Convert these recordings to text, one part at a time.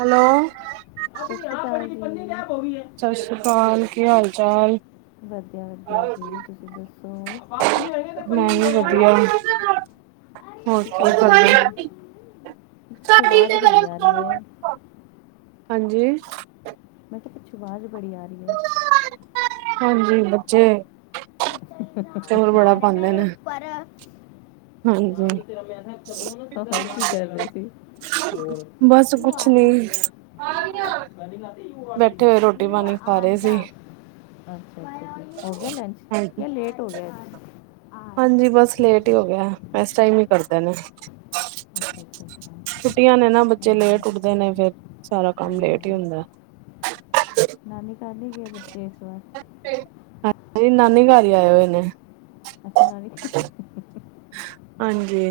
Hello, Sat Sri Akal ji, Sat Sri ਅਕਾਲ, ਕੀ ਹਾਲ ਚਾਲ? ਵਧੀਆ ਵਧੀਆਂ ਜੀ, ਤੁਸੀਂ ਦੱਸੋ? ਮੈਂ ਵੀ ਵਧੀਆ। ਹੋਰ ਕਰਦੇ ਸੀ? ਕੀ ਪਿੱਛੋਂ ਆਵਾਜ਼ ਬੜੀ ਆ ਰਹੀ ਕਰਦੇ? ਹੈ। ਹਾਂਜੀ, ਮੈਂਰੇ ਤਾਂ ਪਿੱਛੇ ਵਾਜ਼ ਬੜੀ ਆ ਰੀ ਐ। ਹਾਂਜੀ ਬੱਚੇ ਸ਼ੋਰ ਬੜਾ ਘਰ ਪਾਉਂਦੇ ਮੇਰੇ ਨੇ, ਉੱਪਰ ਹਾਂਜੀ। ਪਤਾ ਨੀ ਕੀ ਕਰ ਰਹੇ ਸੀ। ਬਸ ਕੁਛ ਨੀ, ਬੈਠੇ ਹੋਏ ਰੋਟੀ ਪਾਣੀ ਖਾ ਰਹੇ ਸੀ। [inaudible] ਅੱਛਾ ਅੱਛਾ ਹੋ ਗਿਆ ਲੰਚ? ਹਾਂਜੀ। ਨਈ ਲੇਟ ਹੋ ਗਿਆ। ਹਾਂਜੀ ਬਸ ਲੇਟ ਈ ਹੋ ਗਿਆ ਇਸ ਟਾਈਮ ਈ ਕਰਦੇ ਨੇ। [inaudible] ਛੁੱਟੀਆਂ ਨੇ ਨਾ ਬੱਚੇ ਹਮ, ਲੇਟ ਉੱਠਦੇ ਨੇ ਫੇਰ ਸਾਰਾ ਕੰਮ ਹਾਂ। ਲੇਟ ਈ ਹੁੰਦਾ। ਨਾਨੀ ਘਰ ਨੀ ਗਏ ਬੱਚੇ ਇਸ ਵਾਰ ਹਾਜੀ ਉਹ ਨਾਨੀ ਘਰ ਗਏ ਹੋਏ ਨੇ, ਸੁਣਾਓ? [inaudible] ਹਾਂਜੀ,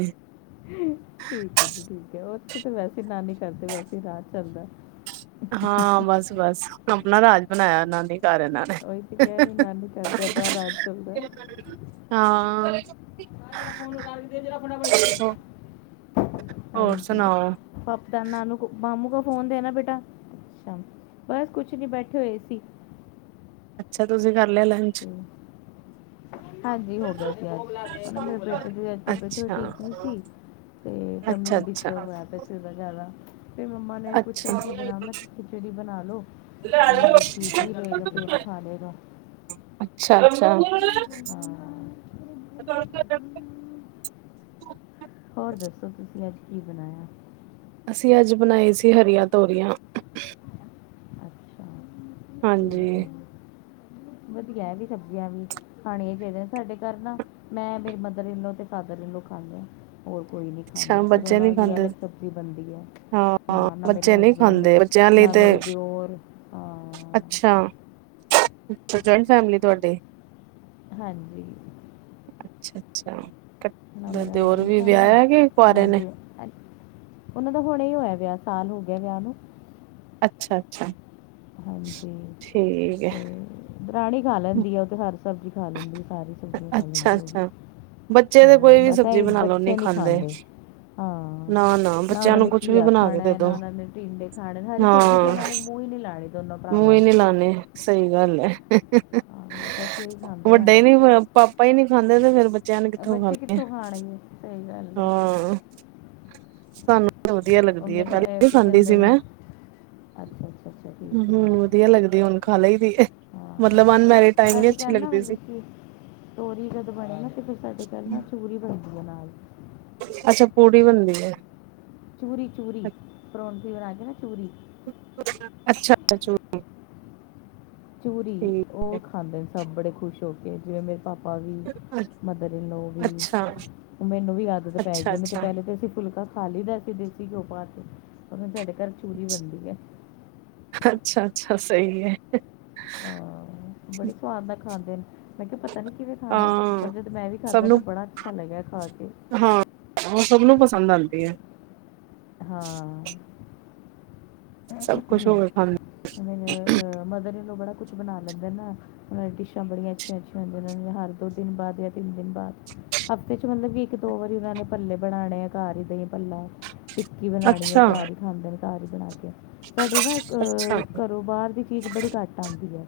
ਠੀਕ ਐ ਜੀ ਠੀਕ ਐ ਉੱਥੇ ਤਾਂ ਵੈਸੇ ਨਾਨੀ ਕਰਦੇ ਵੈਸੇ ਈ ਰਾਜ ਚੱਲਦਾ। ਹਾਂ ਬਸ ਬਸ ਆਪਣਾ ਰਾਜ ਬਣਾਇਆ ਉਹਨਾਂ ਦੇ ਘਰ ਨਾਲ ਉਹੀ ਤੇ ਕਹਿ ਰਹੇ, ਨਾਨੀ ਘਰ ਤੇ ਆਪਣਾ ਰਾਜ ਚੱਲਦਾ। ਹਾਂ। ਭਾਈ ਹਾਂਜੀ। ਹੋਰ ਸੁਣਾਓ [inaudible] ਬਸ ਕੁਛ ਨੀ ਬੈਠੇ ਹੋਏ ਸੀ। ਅੱਛਾ, ਤੁਸੀਂ ਕਰ ਲਿਆ ਲੰਚ? ਤੇ ਹਾਂਜੀ ਹੋ ਗਿਆ ਸੀ, ਅੱਜ ਓ ਨਾ ਮੇਰੇ ਬੇਟੇ ਦੀ ਅੱਜ ਤਬੀਅਤ ਥੋੜੀ ਅੱਛਾ ਠੀਕ ਨੀ ਸੀ। ਤੇ ਟਮੀ ਅੱਛਾ ਵੀ ਅੱਛਾ ਡਿਸਟਰਬ ਹੋਇਆ ਪਿਆ ਸੀ, ਬੋ ਜ਼ਿਆਦਾ ਫੇ ਮੰਮਾ ਨੇ ਪੁੱਛਿਆ ਅੱਛਾ ਕੀ ਬਣਾਵਾ? ਮੈਂ ਖਿਚੜੀ ਬਣਾਲੋ। ਠੀਕ ਵੀ ਰਹੇਗਾ ਪੇਟ, ਖਾਲੇਗਾ। ਅੱਛਾ-ਅੱਛਾ। ਹਾਂ ਹੋਰ ਦੱਸੋ, ਤੁਸੀਂ ਅੱਜ ਕੀ ਬਣਾਇਆ? ਅਸੀਂ ਅੱਜ ਬਣਾਈ ਸੀ, ਹਰੀਆਂ-ਤੋਰੀਆਂ। ਅੱਛਾ ਹਾਂਜੀ। ਵਦੀਆ ਆ ਵੀ ਸਬਜ਼ੀਆਂ ਵੀ। ਖਾਣੀਆਂ ਚਾਈਦੀਆਂ, ਸਾਡੇ ਘਰ ਨਾ ਮੈਂ ਮੇਰੀ ਮਦਰ‌ ਇਨ ਲੋਂ ਤੇ ਫਾਦਰ ਇਨ ਲੋਂ ਖਾਂਣੇ ਆਂ। ਹੋਰ ਕੋਈ ਨੀ ਖਾਂਦਾ, ਅੱਛਾ ਫੇਰ ਬੱਚੇ ਨੀ ਉਨਾਂ ਦੀ ਖਾਂਦੇ ਅਲੱਗ ਸਬਜ਼ੀ ਬਣਦੀ ਐ। ਹਾਂ ਨਾ ਮੇਰੇ ਬੱਚੇ ਨਹੀਂ ਹਸਬੈਂਡ, ਖਾਂਦੇ ਨਾ ਮੇਰੇ ਦਿਓਰ ਹਾਂ। ਅੱਛਾ-ਅੱਛਾ, ਜੁਆਇੰਟ ਫੈਮਲੀ ਤੁਹਾਡੀ? ਹਾਂਜੀ। ਅੱਛਾ-ਅੱਛਾ, ਦਿਓਰ ਵੀ ਵਿਆਹਿਆ ਏ। ਉਨ੍ਹਾ ਦੀ ਉਨ੍ਹਾ ਦਾ ਹੁਣੇ ਹੀ ਹੋਇਆ ਵਿਆਹ, ਸਾਲ ਹੋ ਗਿਆ ਵਿਆਹ ਨੂੰ। ਅੱਛਾ-ਅੱਛਾ। ਹਾਂਜੀ, ਹੈ ਤੇ ਦਰਾਣੀ ਖਾ ਲੈਂਦੀ ਆ ਓ ਤਾਂ ਹਰ ਸਬਜ਼ੀ ਖਾ ਲੈਂਦੇ, ਸਾਰੀ ਸਬਜ਼ੀਆਂ ਖਾ ਅੱਛਾ ਲੈਂਦੇ ਓ ਵੀ ਅੱਛਾ ਬੱਚੇ ਤੇ ਹਾਂ, ਕੋਈ ਵੀ ਬਸ ਏ ਸਬਜ਼ੀ ਈ ਬਣਾ ਲੋ ਨਹੀਂ ਬੱਚੇ ਨੀ ਖਾਂਦੇ। ਹਾਂ, ਨਾ ਨਾ ਬੱਚਿਆਂ ਏਨਾ ਨੂੰ ਨੇ ਕੁਛ ਵੀ ਘੀਆ ਬਣਾ ਕੇ ਖਾਣਾ, ਦੇ ਦੋ ਨਾ ਏਨਾਂ ਨੇ ਟੀਂਡੇ ਖਾਣੇ ਹਰੀ ਸਬਜ਼ੀ ਤੇ ਏਨਾਂ ਨੇ ਮੂੰ ਈ ਨੀ ਲਾਣੇ ਮੂੰ ਈ ਨੀ ਲਾਂਣੇ, ਸਈ ਗੱਲ ਐ। [inaudible] ਆ ਵੱਡੇ ਈ ਨੀ, ਪਾਪਾ ਈ ਨੀ ਖਾਂਦੇ ਤੇ ਫੇਰ ਬੱਚਿਆਂ ਨੇ ਬੱਚੇ ਖਾਣੇ ਕਿੱਥੋਂ ਖਾਣਗੇ, ਸਹੀ ਗੱਲ ਐ ਹਾਂ ਸਾਨੂੰ ਵਦੀਆ ਉਹ ਲੱਗਦੀ ਐ, ਮੇਰੇ ਇਹ ਪੈਲੀ ਕੀ ਖਾਂਦੀ ਸੀ ਕਹਿੰਦੇ ਨੇ ਮੈਂ ਅੱਛਾ, ਅੱਛਾ, ਅੱਛਾ। ਠੀਕ ਹੈ ਹੂੰ, ਵਧੀਆ ਲੱਗਦੀ ਹੁਣ ਖਾ ਲਈ ਦੀ ਏ, ਹਾਂ ਮਤਲਬ ਅਨਮੈਰਿਡ ਟੈਮ ਨੀ ਸਾਡੇ ਅੱਛੀ ਘਰ ਨਾ ਲੱਗਦੀ ਸੀ। ਮਤਲਬ ਕਿ ਤੋਰੀ ਜਦ ਬਣੇ ਨਾ ਤੇ ਫੇਰ ਸਾਡੇ ਘਰ ਨਾ ਪੂਰੀ ਬਣਦੀ ਆ ਨਾਲ ਅੱਛਾ, ਪੂੜੀ ਬਣਦੀ ਐ। ਚੂਰੀ-ਚੂਰੀ, ਪਰੋਠੀ ਬਣਾ ਕੇ ਨਾ ਚੂਰੀ ਅੱਛਾ, ਚੂਰੀ। ਚੂਰੀ, ਓ ਖਾਂਦੇ ਨੇ ਸਭ ਬੜੇ ਖੁਸ਼ ਹੋ ਕੇ, ਜਿਵੇਂ ਮੇਰੇ ਪਾਪਾ ਵੀ ਹੈ, ਮਦਰ ਇਨ ਲੋ ਵੀ, ਅੱਛਾ ਮੈਨੂੰ ਵੀ ਆਦਤ ਅੱਛਾ ਪੈਗੀ ਨਈ ਤੇ ਅੱਛਾ ਪੈਲੇ ਤੇ ਅਸੀਂ ਫੁਲਕਾ ਖਾ ਲਈ ਦਾ ਸੀ ਦੇਸੀ ਘਿਓ ਪਾ ਕੇ, ਪਰ ਹੁਣ ਸਾਡੇ ਘਰ ਚੂਰੀ ਬਣਦੀ ਐ। ਅੱਛਾ-ਅੱਛਾ, ਸਈ ਐ। ਹਾਂ, ਬੜੇ ਸਵਾਦ ਨਾ ਖਾਂਦੇ ਨੇ ਮੈਂ ਕਿਆ ਪਤਾ ਨੀ ਕਿਵੇਂ ਖਾਂਦੇ, ਹਾਂ ਪਰ ਜਦ ਮੈਂ ਵੀ ਸਭ ਖਾਦਾ ਨੂੰ ਨਾ ਬੜਾ ਅੱਛਾ ਲੱਗਿਆ ਖਾ ਕੇ ਹਾਂ ਉਹ ਸਭ ਨੂੰ ਪਸੰਦ ਆਉਂਦੀ ਏ ਹਾਂ ਸਭ ਖੁਸ਼ ਹੋ ਕੇ ਖਾਂਦੇ ਅ ਮਦਰ ਇਨ ਲੌ ਬੜਾ ਕੁਛ ਬਣਾ ਲੈਂਦੇ ਨਾ ਉਹ ਡਿਸ਼ਾਂ ਬੜੀਆਂ ਅੱਛੀਆਂ-ਅੱਛੀਆਂ ਹੁੰਦੀਆਂ ਉਹਨਾਂ ਦੀਆਂ ਹਰ ਦੋ ਦਿਨ ਬਾਅਦ ਜਾਂ ਤਿੰਨ ਦਿਨ ਬਾਅਦ ਹਫ਼ਤੇ ਚ' ਮਤਲਬ ਕਿ ਇੱਕ ਦੋ ਵਾਰੀ ਉਹਨਾ ਨੇ ਭੱਲੇ ਬਣਾਉਣੇ ਆ ਘਰ ਹੀ ਭੱਲਾ ਟਿੱਕੀ ਬਣਾਉਣੀ ਹੈ ਅੱਛਾ ਘਰ ਹੀ ਖਾਂਦੇ ਨੇ ਘਰ ਹੀ ਬਣਾ ਕੇ ਸਾਡੇ ਨਾ ਅੱਛਾ ਘਰੋਂ ਬਾਹਰ ਦੀ ਚੀਜ਼ ਬੜੀ ਘੱਟ ਆਉਂਦੀ ਹੈ।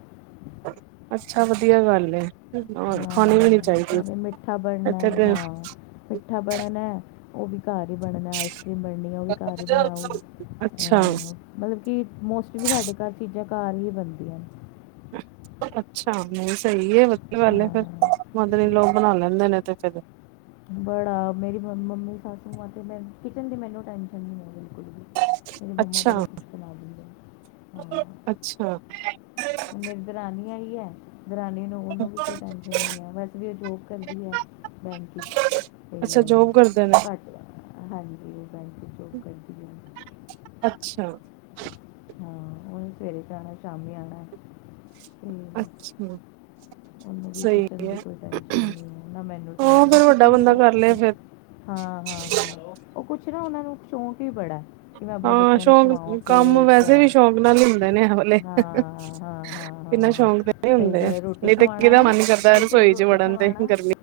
ਅੱਛਾ ਵਧੀਆ ਗੱਲ ਏ ਨਾਲ ਖਾਣੀ ਵੀ ਨੀ ਚਾਹੀਦੀ ਇੱਥੇ ਫੇਰ ਮਿੱਠਾ ਬਣਾਣਾ ਉਹ ਵੀ ਘਰ ਹੀ ਬਣਨਾ ਆਈਸਕ੍ਰੀਮ ਬਣਨੀ ਆ ਉਹ ਵੀ ਘਰ ਹੀ ਬਣਾਉ ਅੱਛਾ ਅ ਮਤਲਬ ਕਿ ਮੋਸਟਲੀ ਸਾਡੇ ਘਰ ਚੀਜ਼ਾਂ ਘਰ ਹੀ ਬਣਦੀਆਂ ਨੇ ਅੱਛਾ ਨਹੀਂ ਸਹੀ ਹੈ ਏ ਵਧੀਆ ਗੱਲ ਏ ਫਿਰ ਮਦਰ ਇਨ ਲੋ ਬਣਾ ਲੈਂਦੇ ਨੇ ਤੇ ਫਿਰ ਬੜਾ ਮੇਰੀ ਮੰਮੀ ਸੱਸੂ ਮਾਂ ਤੇ ਮੈਂ ਕਿਚਨ ਦੀ ਮੈਨੂੰ ਟੈਂਸ਼ਨ ਨਹੀਂ ਹੈ ਬਿਲਕੁਲ ਵੀ ਮੇਰੀ ਮੰਮਾ ਅੱਛਾ ਬੜੇ ਕੁਛ ਬਣਾ ਦਿੰਦੇ ਨੇ ਹਾਂ ਅੱਛਾ ਮੇਰੀ ਦਰਾਨੀ ਆਈ ਏ ਦਰਾਨੀ ਨੂੰ ਨੂੰ ਵੀ ਕੋਈ ਟੈਨਸ਼ਨ ਨਹੀਂ ਹੈ ਵੈਸ ਵੀ ਉਹ ਜੋਬ ਕਰਦੀ ਹੈ ਬੈਂਕ ਵਿਚ ਅੱਛਾ ਜੋਬ ਕਰਦੇ ਨੇ ਅਤੇ ਘੱਟ ਹਾਂਜੀ ਉਹ ਬੈਂਕ ਵਿਚ ਜੋਬ ਕਰਦੀ ਏ ਅੱਛਾ ਹਾਂ ਉਨੇ ਸਵੇਰੇ ਜਾਣਾ ਸ਼ਾਮੀ ਆਣਾ [unintelligible] ਉਹਨੂੰ ਵੀ ਸਹੀ ਕਿਚਨ ਦੀ ਹੈ ਕੋਈ ਟੈਨਸ਼ਨ ਨਹੀਂ ਹ ਨਾ ਮੈਨੂੰ ਹਾਂ ਟੈਂਸ਼ਨ ਏ ਫਿਰ ਵੱਡਾ ਕਿਚਨ ਦੀ ਬੰਦਾ ਕਰ ਲਏ ਸੱਚੀ ਫਿਰ ਹਾਂ-ਹਾਂ-ਹਾਂ ਉਹ ਕੁਛ ਨਾ ਉਹਨਾਂ ਨੂੰ ਸ਼ੋਕ ਹੀ ਬੜਾ ਏ ਹਾਂ ਸ਼ੌਕ ਕੰਮ ਵੈਸੇ ਵੀ ਸ਼ੌਕ ਨਾਲ ਹੀ ਹੁੰਦੇ ਨੇ ਇਹ ਵਾਲੇ ਹਾਂ ਹਾਂ ਹਾਂ ਹਾਂ ਇੰਨਾ ਹਾਂ ਸ਼ੌਂਕ ਨਹੀਂ ਸਹੀ ਹੁੰਦੇ ਗੱਲ ਹੈ ਰੋਟੀ ਨਹੀਂ ਤਾਂ ਖਵਾਉਣਾ ਕਿਹਦਾ ਨਾ ਮਨ ਹੀ ਕਰਦਾ ਰਸੋਈ ਚ' ਵੜਨ ਤੇ ਗਰਮੀ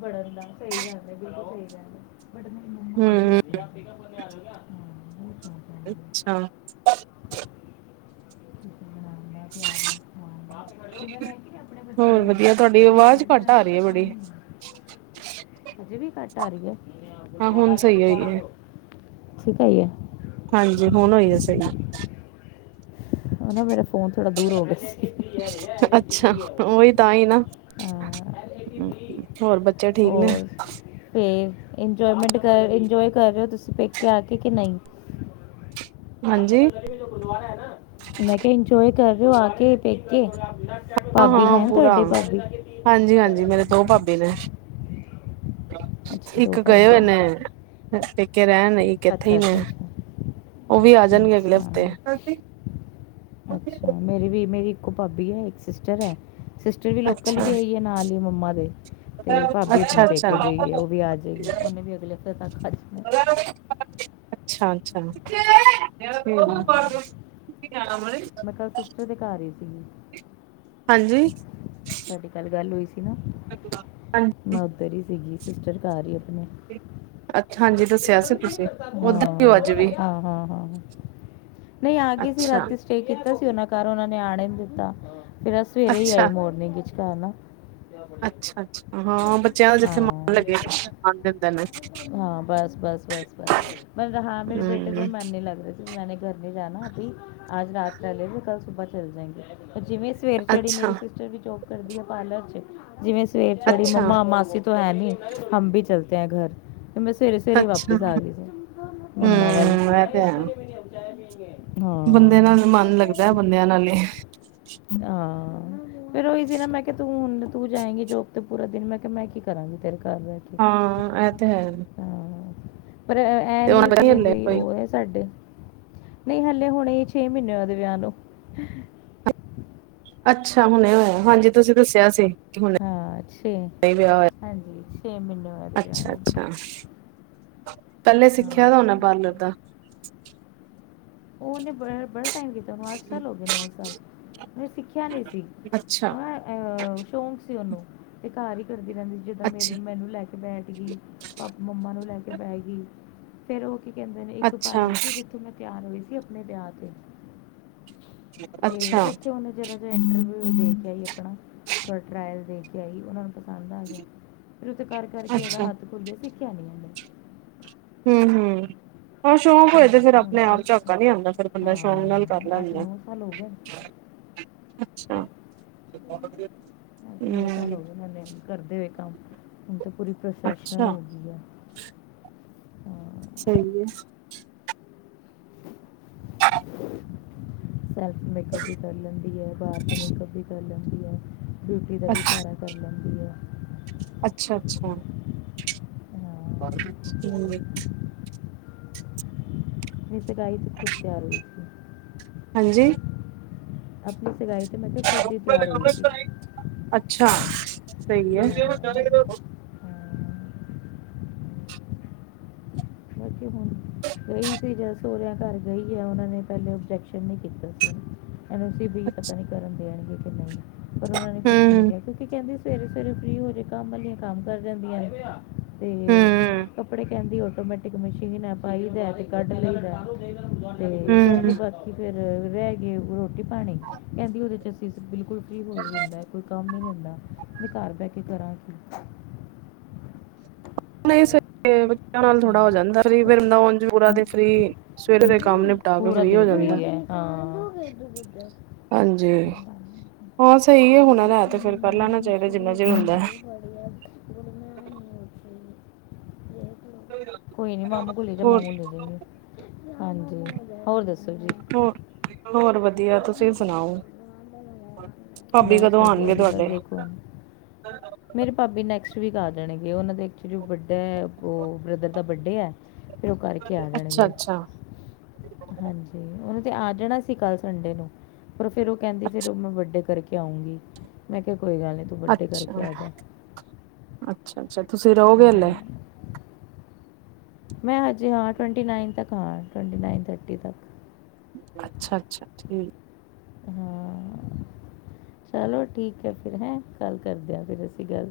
ਵੜਨ ਦਾ ਸਹੀ ਗੱਲ ਏ ਬਿਲਕੁਲ ਸਹੀ ਕਹਿੰਦੇ ਬਟ ਮੇਰੀ ਮੰਮਾ ਨੂੰ ਬਹੁਤ ਹੂੰ ਵਧ ਸੀਗਾ ਬਹੁਤ ਹੈ ਅੱਛਾ ਤੂੰ ਬਣਾ ਮੈ ਪਿਆਰ ਨਾਲ ਖਵਾਉਂਦੇ [unintelligible] ਆਪਣੇ ਬੱਚਿਆਂ ਹੋਰ ਨੂੰ ਵਧੀਆ ਤੁਹਾਡੀ ਹੁਨ ਆਵਾਜ਼ ਬੋਲਦੀ ਘੱਟ ਆ ਆਗੀ ਰਹੀ ਤੇ ਹੈ ਤਾਂ ਬੜੀ ਵੀ ਆ ਹਜੇ ਵੀ ਘੱਟ ਆ ਰਹੀ ਐ ਹਾਂ ਹੁਣ ਸਹੀ ਹੋਈ ਹੈ ਠੀਕ ਆਈ ਏ ਹਾਂਜੀ ਹੁਣ ਹੋਈ ਆ ਸਈ ਉਹ ਨਾ ਮੇਰਾਂ ਫੋਨ ਥੋੜਾ ਦੂਰ ਹੋ ਗਏ ਸੀ ਅੱਛਾ ਉਹੀ ਤਾਂ ਹੀ ਨਾ ਹਾਂ ਹੋਰ ਬੱਚੇ ਠੀਕ ਨੇ ਫੇਰ ਇੰਜੋਏਮੈਂਟ ਕਰ ਇੰਜੋਏ ਕਰ ਰਹੇ ਹੋ ਤੁਸੀਂ ਪੇ ਕੇ ਆ ਕੇ ਕਿ ਨਹੀਂ ਹਾਂਜੀ ਮੈਂ ਕਿਹਾ ਇੰਜੋਏ ਕਰ ਰਹੇ ਔ ਆ ਕੇ ਪੇਕੇ ਹਾਂ ਭਾਬੀ ਹਾਂ ਹੈਨ ਪੂਰਾ ਤੁਹਾਡੇ ਭਾਬੀ ਹਾਂਜੀ- ਹਾਂਜੀ ਮੇਰੇ ਦੋ ਭਾਬੀ ਨੇ ਅੱਛਾ ਦੋ ਇੱਕ ਗਏ ਹੋਏ ਭਾਬੀਆਂ ਨੇ ਪੇਕੇ ਰਹਿਣ ਇਕ ਐਥੇ ਅੱਛਾ ਨੇ ਅੱਛਾ ਅੱਛਾ ਉਹ ਵੀ ਆ ਜਾਣਗੇ ਅਗਲੇ ਹਫ਼ਤੇ ਅੱਛਾ ਅੱਛਾ ਮੇਰੀ ਵੀ ਮੇਰੀ ਇੱਕੋ ਭਾਬੀ ਐ ਇੱਕ ਸਿਸਟਰ ਐ। ਸਿਸਟਰ ਵੀ ਲੋਕਲ ਈ ਅੱਛਾ ਵਿਆਹੀ ਏ ਨਾਲ ਹੀ ਮੰਮਾ ਦੇ ਤੇ ਭਾਬੀ, ਆਪਣੇ ਅੱਛਾ ਪੇਕੇ ਅੱਛਾ ਗਈ, ਉਹ ਵੀ ਆ ਜਾਏਗੀ, ਉਹਨੇ ਵੀ ਅਗਲੇ ਹਫ਼ਤੇ, ਤੱਕ ਅੱਜ ਮ [inaudible] ਅੱਛਾ -ਅੱਛਾ ਹਾਂ ਮੈਂ ਕੱਲ੍ਹ, ਸਿਸਟਰ ਦੇ ਘਰ ਹੀ ਸੀਗੀ, ਤਾਡੀ ਪਹਿਲੇ ਗੱਲ ਹੋਈ ਸੀ ਨਾ, ਹਾਂਜੀ ਮੈਂ ਉੱਧਰ ਹੀ ਸੀਗੀ ਸਿਸਟਰ, ਘਰ ਹੀ ਆਪਣੇ ਅੱਛਾ ਹਾਂਜੀ ਦੱਸਿਆ ਸੀ ਤੁਸੀਂ ਓਦਾਂ ਹੀ ਹੋ ਅੱਜ ਵੀ ਹਾਂ-ਹਾਂ ਹਾਂ-ਹਾਂ ਨਹੀਂ, ਆ ਗਏ ਸੀ ਅੱਛਾ ਰਾਤੀ ਅ ਠੀਕ ਕੀਤਾ ਸੀ। ਉਹਨਾਂ ਘਾਰ ਉਹਨਾਂ ਨੇ ਆਣ ਨਈ ਦਿੱਤਾ, ਫੇਰ ਅ ਸਵੇਰੇ ਹੀ ਅੱਛਾ ਆਏ, ਮੋਰਨਿੰਗ ਵਿੱਚ ਚੈਨਾ, ਅੱਛਾ- ਅੱਛਾ ਹਾਂ ਬੱਚਿਆਂ ਦਾ ਜਿੱਥੇ ਮਨ, ਲੱਗੇ ਦਿੰਦੇ ਨੇ ਹਾਂ, ਬਸ, ਬਸ, ਬਸ, ਬਸ ਮਤਲਬ ਹਾਂ ਮੇਰੇ ਬੇਟੇ, ਦਾ ਹੂੰ ਹੀ ਮਨ ਨਈ ਲੱਗ ਰਿਹਾ ਸ ਮੈਂਨੇ, ਗਰ ਨਹੀਂ ਜਾਾਨਾ ਅਭੀ, ਆਜ- ਰਾਤ ਰਹਿ ਕੇ ਕੱਲ, ਸੁਬਾਹ ਚਲੇ ਜਾਏਗੇ ਜਿਵੇਂ ਜਿਵੇਂ ਸਵੇਰ ਚੜੀ, ਮੇਰੀ ਸਿਸਟਰ ਵੀ ਜੋਬ ਕਰਦੀ ਹੈ ਪਾਰਲਰ ਚ, ਜਿਵੇਂ ਸਵੇਰ ਚੜ੍ਹੀ ਮੰਮਾ ਅੱਛਾ-ਅੱਛਾ-ਅੱਛਾ ਮਾਸੀ ਤੋਂ ਹੈ ਨਹੀਂ, ਹਮ ਭੀ ਚਲਤੇ ਹੈ ਗਰ ਤੇ ਮੈਂ ਸਵੇਰੇ- ਸਵੇਰੇ ਵਾਪਿਸ ਆ ਗਈ ਸੀ, ਹੂੰ ਮੰਮਾ ਵੱਲ ਹਾਂ। ਇਹ ਤੇ ਹੈ ਚਾਹ ਬੰਦਿਆ, ਨਾਲ ਏ ਆਾਂ ਫੇਰ ਉਹੀ ਸੀ ਨਾ, ਮੈਂ ਕਿਹਾ ਤੂੰ-ਤੂੰ ਹੁਣ ਤੂੰ ਜਾਏਂਗੀ ਜੋਬ ਤੇ ਪੂਰਾ ਦਿਨ, ਮੈਂ ਕਿਹਾ ਮੈਂ, ਕੀ ਕਰਾਂਗੀ ਤੇਰੇ ਘਰ ਬੈਠ ਕੇ ਹਾਂ, ਐ ਇਹ ਤਾਂ ਹੈ ਪਰ ਐ ਤੇ ਉਹ ਨਈ ਪਤਾ ਕਿ, ਨੀ ਹਲੇ ਵਹਿਲੀ ਕੋਈ ਉਹ ਵੇ ਸਾਡੇ, ਨਹੀਂ ਹਲੇ ਹੁਣੇ ਛੇ ਮਹੀਨੇ ਹੋਏ, ਉਹਦੇ ਵਿਆਹ ਨੂੰ ਅੱਛਾ, ਹੁਣੇ ਹੋਇਆ, ਹਾਂਜੀ ਤੁਸੀਂ ਦੱਸਿਆ ਸੀ। ਕਿ ਹੁਣੇ ਹਾ ਛੇ ਹਾਂਜੀ, ਛੇ ਮਹੀਨੇ ਹੋਏ ਆ ਅੱਛਾ- ਅੱਛਾ ਪਹਿਲੇ ਹਾਂ ਸਿੱਖਿਆ ਦਾ ਹੋਣਾ, ਪਾਰਲਰ ਦਾ ਉਹਨੇ ਬ- ਬੜਾ ਟਾਈਮ ਕੀਤਾ, ਉਹਨੂੰ ਅੱਠ ਸਾਲ ਹੋ ਗਏ, ਨੌ ਸਾਲ ਉਹਨੇ, ਸਿੱਖਿਆ ਨਹੀਂ ਸੀ। ਅੱਛਾ ਉਹ ਅਹ ਸ਼ੌਕ ਤੁਸੀ ਲੇ-ਲੋ ਏ ਘਰ ਈ, ਕਰਦੀ ਰਹਿੰਦੀ ਸੀ। ਜਿੱਦਾਂ ਦੇ ਅੱਛਾ ਮੇਰੇ ਮੈਨੂੰ ਲੈ ਕੇ ਬੈਠ ਗਈ, ਪਾਪਾ- ਮੰਮਾ ਨੂੰ ਲੈ ਕੇ, ਬਹਿ ਗਈ। ਫਿਰ, ਉਹ ਕੀ ਕਹਿੰਦੇ ਨੇ ਇੱਕ ਪਾਰਲਰ ਸੀ। ਜਿੱਥੋਂ ਮੈਂ, ਤਿਆਰ ਹੋਈ ਸੀ। ਆਪਣੇ ਵਿਆਹ 'ਤੇ ਤੇ ਅੱਛਾ-ਅੱਛਾ-ਅੱਛਾ ਉੱਥੇ, ਉਹਨੇ ਜਿਹੜਾ ਇੰਟਰਵਿਊ, ਦੇ ਕੇ ਆਈ ਆਪਣਾ ਥੋੜਾ ਟਰਾਇਲ, ਦੇ ਕੇ ਆਈ ਉਹ ਨੂੰ ਪਸੰਦ ਆ ਗਿਆ, ਫੇਰ ਉਥੇ ਕਰ-ਕਰ ਕੇ ਏਹਦਾ ਹੱਥ ਖੁਲ ਗਿਆ, ਸਿੱਖਿਆ ਨੀ ਇਨੇ ਹੂੰ- ਹੂੰ ਹਾਂ ਸ਼ੌਕ ਹੋਏ ਹਾਂ ਤੇ ਫੇਰ, ਹੁਣ ਆਪਣੇ- ਆਪ ਝਾਕਾ ਨਈ ਆਂਦਾ, ਫੇਰ ਬੰਦਾ ਸ਼ੌਕ ਨਾਲ ਕਰ ਹਾਂ ਲੈਂਦਾ ਸਾਲ ਹੋ ਗਏ ਅੱਛਾ ਅੱਠ- ਨੋ ਹੂੰ ਸਾਲ ਹੋ ਗਏ ਨੇ ਕਰਦੇ ਹੋਏ ਕੰਮ, ਹੁਣ ਤਾਂ ਪੂਰੀ ਅੱਛਾ ਪ੍ਰੋਫੈਸ਼ਨਲ, ਹੋ ਗਈ ਆ ਸਹੀ ਏ ਸੈਲਫ ਮੇਕਅਪ, ਵੀ ਕਰ ਲੈਂਦੀ ਐ, ਬਾਹਰ ਦੇ ਮੇਕਅਪ ਵੀ ਕਰ ਲੈਂਦੀ ਐ, ਡਿਊਟੀ ਦਾ ਵੀ ਸਾਰਾ, ਕਰ ਲੈਂਦੀ ਐ ਅੱਛਾ-ਅੱਛਾ ਹਾਂ ਜਿਹ, ਸਗਾਈ ਤੇ ਖੁਦ, ਤਿਆਰ ਹੋਈ ਹਾਂਜੀ। ਆਪਣੀ ਸਗਾਈ 'ਤੇ, ਮੈਂ ਕਿਹਾ, ਖੁਦ ਹੀ ਤਿਆਰ ਹੋਈ ਸੀ ਅੱਛਾ, ਸਹੀ ਏ ਹਾਂ ਹਾਂ ਬਾਕੀ ਹੁਣ ਗਈ ਸੀ ਜਦ ਸਹੁਰਿਆਂ ਘਰ ਗਈ ਆ ਉਹਨਾਂ ਨੇ ਪਹਿਲੇ ਓਬਜੈਕਸ਼ਨ ਨੀ ਕੀਤਾ ਸੀ ਓਨੂ ਨ ਓ ਸੀ ਵੀ ਪਤਾ ਨਹੀਂ ਕਰਨ ਦੇਣਗੇ ਕਿ ਨਈ ਪਰ ਉਹਨਾਂ ਨੇ ਕੁਛ ਨਈ ਹਮ ਕਿਹਾ ਕਿਉਂਕਿ ਕਹਿੰਦੇ ਸਵੇਰੇ-ਸਵੇਰੇ ਫ੍ਰੀ ਹੋ ਜੇ, ਕੰਮ ਵਾਲੀਆਂ ਕੰਮ ਕਰ ਜਾਂਦੀਆਂ ਨੇ ਤੇ ਹਮ ਕੱਪੜੇ ਕੈਨਦੀ ਆਟੋਮੈਟਿ ਕ ਮਸ਼ੀਨ ਐ ਪਾਈਦਾ ਤੇ ਕੱਢ ਲਈਦਾ ਤੇ ਹਮ ਕਹਿੰਦੀ ਬਾਕੀ ਫੇਰ ਅ ਰਹਿ ਗਏਆ ਰੋਟੀ-ਪਾਣੀ, ਕਹਿੰਦੀ ਉਹਦੇ ਚ ਅੱਸੀ ਬਿਲਕੁਲ ਫ੍ਰੀ ਹੋਈ ਜਾਂਦਾ ਕੋਈ ਕੰਮ ਹੀ ਨੀ ਹੋਦਾ ਨਈ ਘਰ ਬਹਿ ਕੇ ਕਰਾਂ ਕੀ? ਨਈ ਸਾਡੇ ਬੱਚਿਆਂ ਨਾਲ ਤਾਂ ਥੋੜਾ ਹੋ ਜਾਂਦਾ, ਪੀ ਫੇਰ ਨਉਣ 'ਚ ਪੂਰਾ ਦਿਨ ਫ੍ਰੀ ਸਵੇਰੇ ਦੇ ਕੰਮ ਨਿਪਟਾ ਕੇ ਫ੍ਰਰੀ ਹੋ ਜਾਂਦਾ। ਹਾਂਜੀ ਹਾਂ ਸਹੀ ਐ, ਹੁਨਰ ਹੈ ਤੇ ਫੇਰ ਕਰ ਲੈਣਾ ਚਾਹੀਦਾ ਜਿੰਨਾ ਚਿਰ ਹੁੰਦਾ। ਹਾਂਜੀ ਮਾਮੂ ਕੋ ਲੇ ਜਾ ਹੋਰ ਮਾਮੂ ਲੇ ਜਾਇਗੇ, ਹਾਂਜੀ ਹੋਰ ਦੱਸੋ ਜੀ? ਹੋ ਹੋਰ ਵਧੀਆ ਤੁਸੀਂ ਸੁਣਾਓ? ਭਾਬੀ ਬਸ ਕਦੋਂ ਵਧੀਆ ਆਣਗੇ ਜੀ। ਬਸ ਤੁਹਾਡੇ? ਦੇਖੋ ਮੇਰੇ ਭਾਬੀ ਨੈਕਸਟ ਵੀਕ ਆ ਜਾਣਗੇ। ਉਹਨਾਂ ਦੇ ਐਕਚੁਲੀ ਵਡਾ ਉਹ ਬ੍ਰਦਰ ਦਾ ਬਡੇ ਐ। ਫੇਰ ਉਹ ਕਰਕੇ ਆ ਅੱਛਾ ਜਾਂਣਗੇ। [inaudible] ਹਾਂਜੀ ਉਨੇ ਤੇ ਆ ਜਾਣਾ ਸੀ ਕੱਲ ਸੰਡੇ ਨੂੰ ਪਰ ਫੇਰ ਉਹ ਕਹਿੰਦੀ ਫੇਰ ਓਹ ਮੈਂ ਬੱਡੇ ਕਰਕੇ ਆਊਂਗੀ ਮੈਂ ਕਿਹਾ ਕੋਈ ਗੱਲ ਨਈ ਤੂੰ ਬੱਡੇ ਕਰਕੇ ਆ ਜਾ ਅੱਛਾ-ਅੱਛਾ ਤੁਸੀਂ ਰਹੋਗੇ ਹੱਲੇ। ਹਾਂ, ਮੈਂ ਹਜੇ ਹਾਂ ਟਵੰਟੀ ਨਾਈਨ ਤੱਕ ਹਾਂ, ਟਵੰਟੀ ਨਾਈਨ ਥਰਟੀ ਤੱਕ ਅੱਛਾ-ਅੱਛਾ ਠੀਕ ਹਾਂ ਚਲੋ ਠੀਕ ਐ ਫੇਰ ਹੈਂ ਕੱਲ ਕਰਦੇ ਆਂ ਫੇਰ ਅਸੀਂ ਗੱਲ